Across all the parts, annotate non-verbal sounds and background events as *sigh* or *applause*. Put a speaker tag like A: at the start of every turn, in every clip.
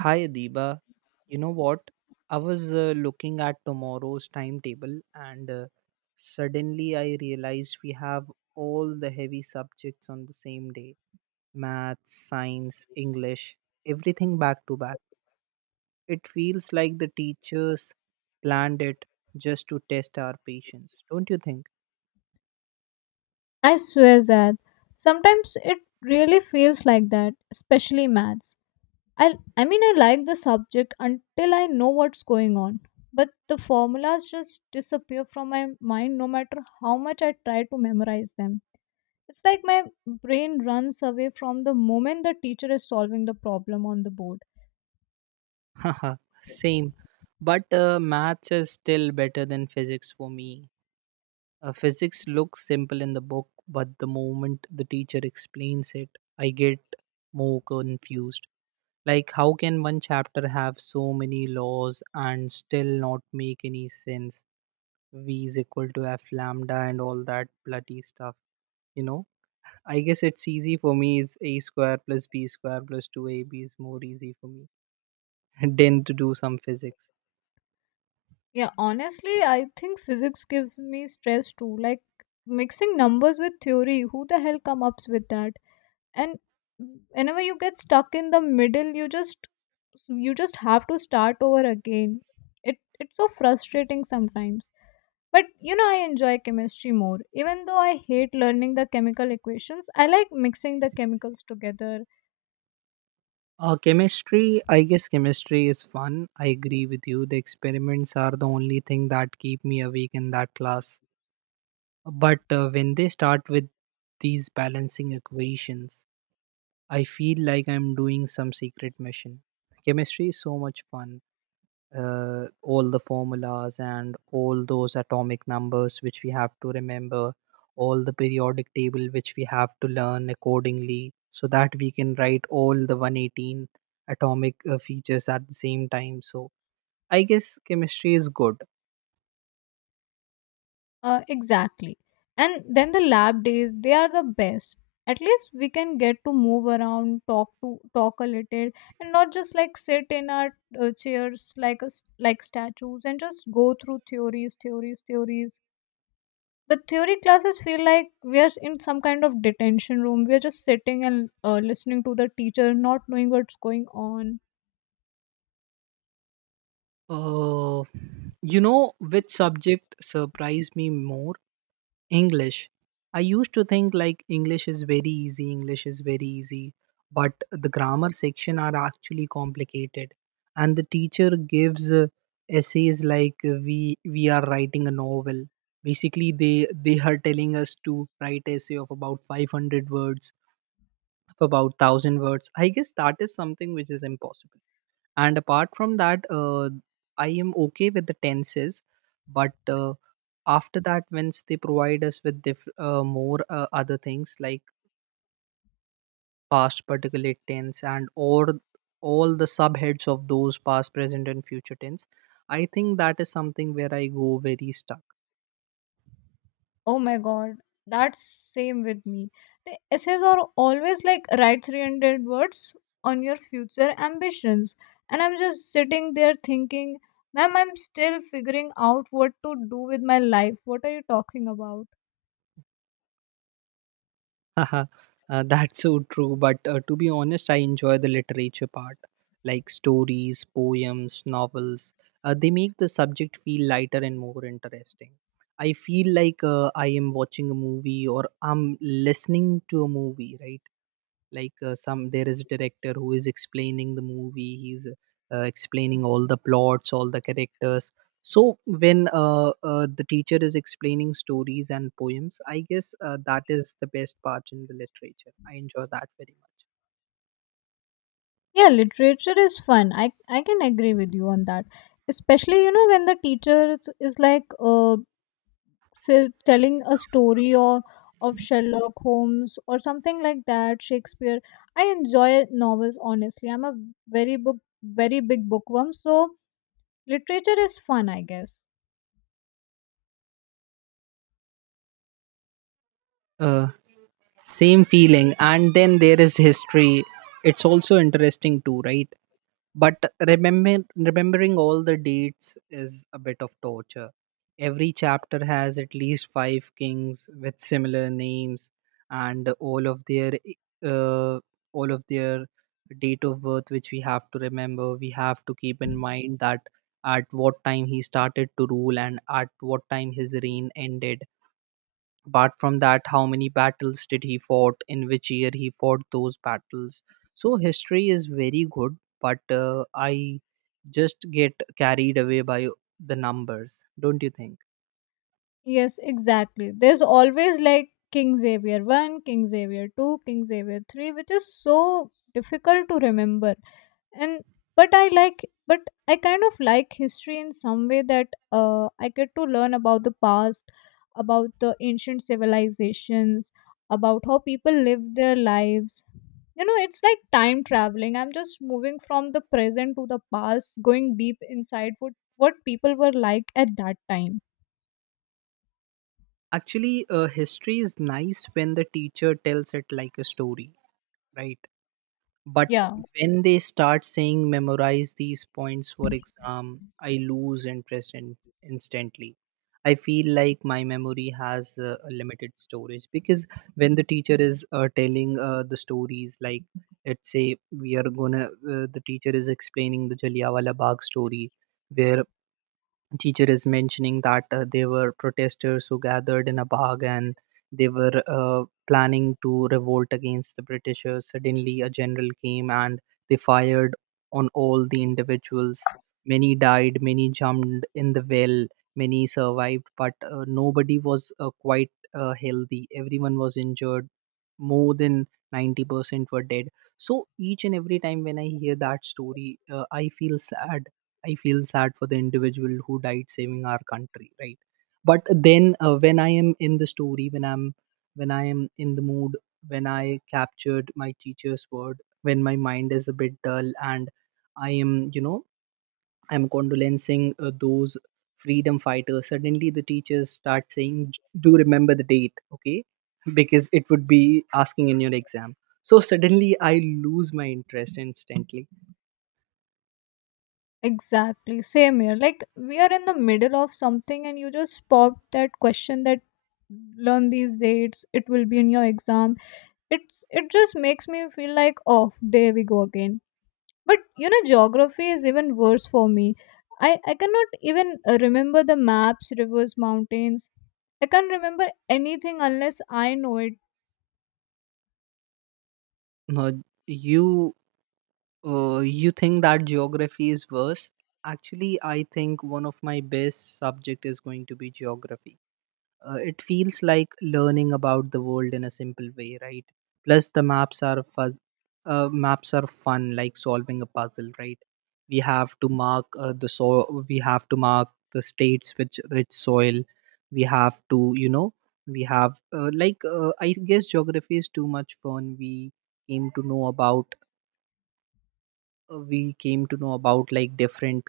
A: Hi, Adiba. You know what? I was looking at tomorrow's timetable and suddenly I realized we have all the heavy subjects on the same day: math, science, English, everything back to back. It feels like the teachers planned it just to test our patience, don't you think?
B: I swear that sometimes it really feels like that, especially maths. I mean I like the subject until I know what's going on, but the formulas just disappear from my mind no matter how much I try to memorize them. It's like my brain runs away from the moment the teacher is solving the problem on the board.
A: *laughs* Haha. Same. But maths is still better than physics for me. Physics looks simple in the book, but the moment the teacher explains it, I get more confused. Like, how can one chapter have so many laws and still not make any sense? V is equal to F lambda and all that bloody stuff, you know? I guess it's easy for me. It's A square plus B square plus 2AB is more easy for me *laughs* than to do some physics.
B: Yeah, honestly, I think physics gives me stress too. Like mixing numbers with theory, who the hell comes up with that? And whenever you get stuck in the middle you just have to start over again. It's so frustrating sometimes, but you know I enjoy chemistry more. Even though I hate learning the chemical equations, I like mixing the chemicals together.
A: Chemistry, I guess chemistry is fun. I agree with you. The experiments are the only thing that keep me awake in that class. But when they start with these balancing equations, I feel like I'm doing some secret mission. Chemistry is so much fun, all the formulas and all those atomic numbers which we have to remember, all the periodic table which we have to learn accordingly, so that we can write all the 118 atomic features at the same time. So I guess chemistry is good.
B: Exactly. And then the lab days, they are the best. At least we can get to move around, talk a little, and not just like sit in our chairs like us like statues and just go through theories, theories, theories. The theory classes feel like we are in some kind of detention room. We are just sitting and listening to the teacher, not knowing what's going on.
A: Uh, you know which subject surprised me more? English. I used to think like English is very easy, English is very easy, but the grammar section are actually complicated. And the teacher gives essays like uh, we are writing a novel. Basically, they are telling us to write essay of about 500 words, of about 1000 words. I guess that is something which is impossible. And apart from that, I am okay with the tenses, but after that once they provide us with more other things like past particulate tense and or all the subheads of those past, present and future tense. I think that is something where I go very stuck.
B: Oh my god, that's same with me. The essays are always like write 300 words on your future ambitions. And I'm just sitting there thinking, ma'am, I'm still figuring out what to do with my life. What are you talking about?
A: *laughs* uh, that's so true, but to be honest, I enjoy the literature part, like stories, poems, novels. Uh, they make the subject feel lighter and more interesting. I feel like I am watching a movie or I'm listening to a movie, right? Like, some there is a director who is explaining the movie. He's explaining all the plots, all the characters. So when the teacher is explaining stories and poems, I guess that is the best part in the literature. I enjoy that very much.
B: Yeah, literature is fun. I can agree with you on that. Especially, you know, when the teacher is like, telling a story or of Sherlock Holmes or something like that, Shakespeare. I enjoy novels honestly. I'm a very big bookworm, so literature is fun, I guess.
A: uh, Same feeling. And then there is history. It's also interesting too, right? But remembering all the dates is a bit of torture. Every chapter has at least five kings with similar names and all of their uh, all of their date of birth which we have to remember. We have to keep in mind that at what time he started to rule and at what time his reign ended. Apart from that, how many battles did he fought, in which year he fought those battles. So history is very good, but I just get carried away by the numbers, don't you think?
B: Yes, exactly. There's always like King Xavier 1, King Xavier 2, King Xavier 3, which is so difficult to remember. And but I kind of like history in some way, that I get to learn about the past, about the ancient civilizations, about how people live their lives. You know, it's like time traveling. I'm just moving from the present to the past, going deep inside what people were like at that time.
A: Actually, history is nice when the teacher tells it like a story, right? But
B: Yeah,
A: when they start saying memorize these points for exam, I lose interest in, instantly. I feel like my memory has a limited storage, because when the teacher is telling the stories, like, let's say we are gonna the teacher is explaining the Jallianwala Bagh story, where teacher is mentioning that they were protesters who gathered in a bag and they were planning to revolt against the Britishers. Suddenly a general came and they fired on all the individuals. Many died, many jumped in the well, many survived, but nobody was quite healthy. Everyone was injured. More than 90% were dead. So each and every time when I hear that story, I feel sad. I feel sad for the individual who died saving our country, right? But then when I am in the story, when I am in the mood, when I captured my teacher's word, when my mind is a bit dull and I am, you know, I'm condolencing those freedom fighters. Suddenly, the teachers start saying, "Do remember the date, okay?" *laughs* Because it would be asking in your exam. So suddenly, I lose my interest instantly.
B: exactly. Same here. Like we are in the middle of something and you just pop that question that learn these dates, it will be in your exam. It's, it just makes me feel like, oh, there we go again. But you know geography is even worse for me. I cannot even remember the maps, rivers, mountains. I can't remember anything unless I know it.
A: No, you you think that geography is worse? Actually, I think one of my best subject is going to be geography. It feels like learning about the world in a simple way, right? Plus, the maps are maps are fun, like solving a puzzle, right? We have to mark the soil. We have to mark the states with rich soil. We have to, you know, we have I guess geography is too much fun. We came to know about like different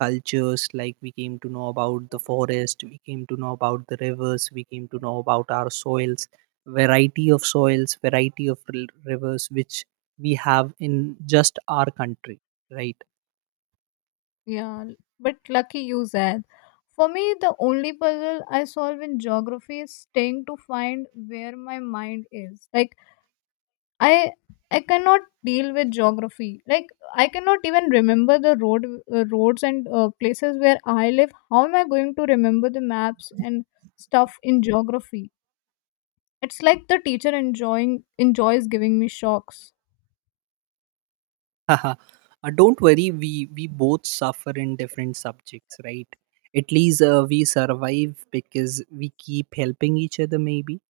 A: cultures. Like, we came to know about the forest, we came to know about the rivers, we came to know about our soils, variety of soils, variety of rivers which we have in just our country, right?
B: Yeah, but lucky you said. For me, the only puzzle I solve in geography is staying to find where my mind is. Like I I cannot deal with geography. Like I cannot even remember the roads and places where I live. How am I going to remember the maps and stuff in geography? It's like the teacher enjoying enjoys giving me shocks.
A: *laughs* uh, don't worry, we both suffer in different subjects, right? At least we survive because we keep helping each other. Maybe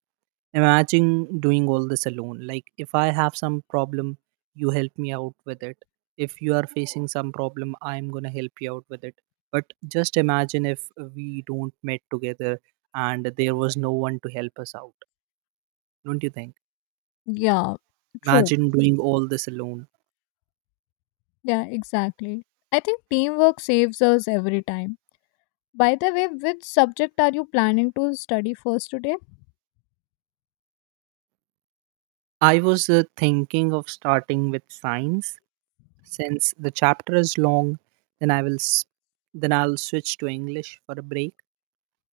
A: imagine doing all this alone. Like, if I have some problem, you help me out with it. If you are facing some problem, I'm going to help you out with it. But just imagine if we don't met together and there was no one to help us out. Don't you think?
B: Yeah, true.
A: Imagine doing all this alone.
B: Yeah, exactly. I think teamwork saves us every time. By the way, which subject are you planning to study first today?
A: I was thinking of starting with science since the chapter is long. Then I will, s- then I'll switch to English for a break.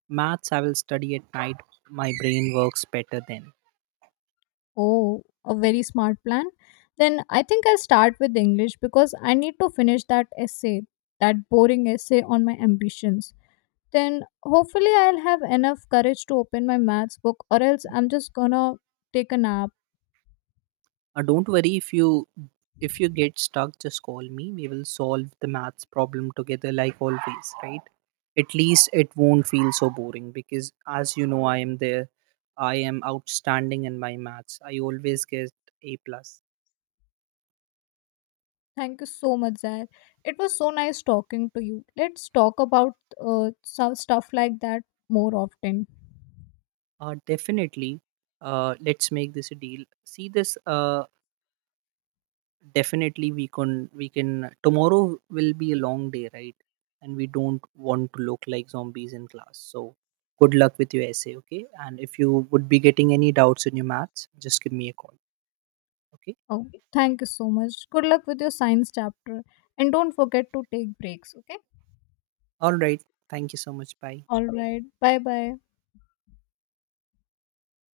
A: Maths I will study at night. My brain works better then.
B: Oh, a very smart plan. Then I think I'll start with English because I need to finish that essay, that boring essay on my ambitions. Then hopefully I'll have enough courage to open my maths book, or else I'm just gonna take a nap.
A: Don't worry, if you get stuck, just call me. We will solve the maths problem together like always, right? At least it won't feel so boring because, as you know, I am there. I am outstanding in my maths. I always get A plus.
B: Thank you so much, Zair. It was so nice talking to you. Let's talk about some stuff like that more often.
A: Definitely. Let's make this a deal. See this. Definitely we can, tomorrow will be a long day, right? And we don't want to look like zombies in class. So good luck with your essay, okay? And if you would be getting any doubts in your maths, just give me a call, okay?
B: Oh, thank you so much. Good luck with your science chapter. And don't forget to take breaks, okay?
A: All right, thank you so much. Bye.
B: All right. Bye bye.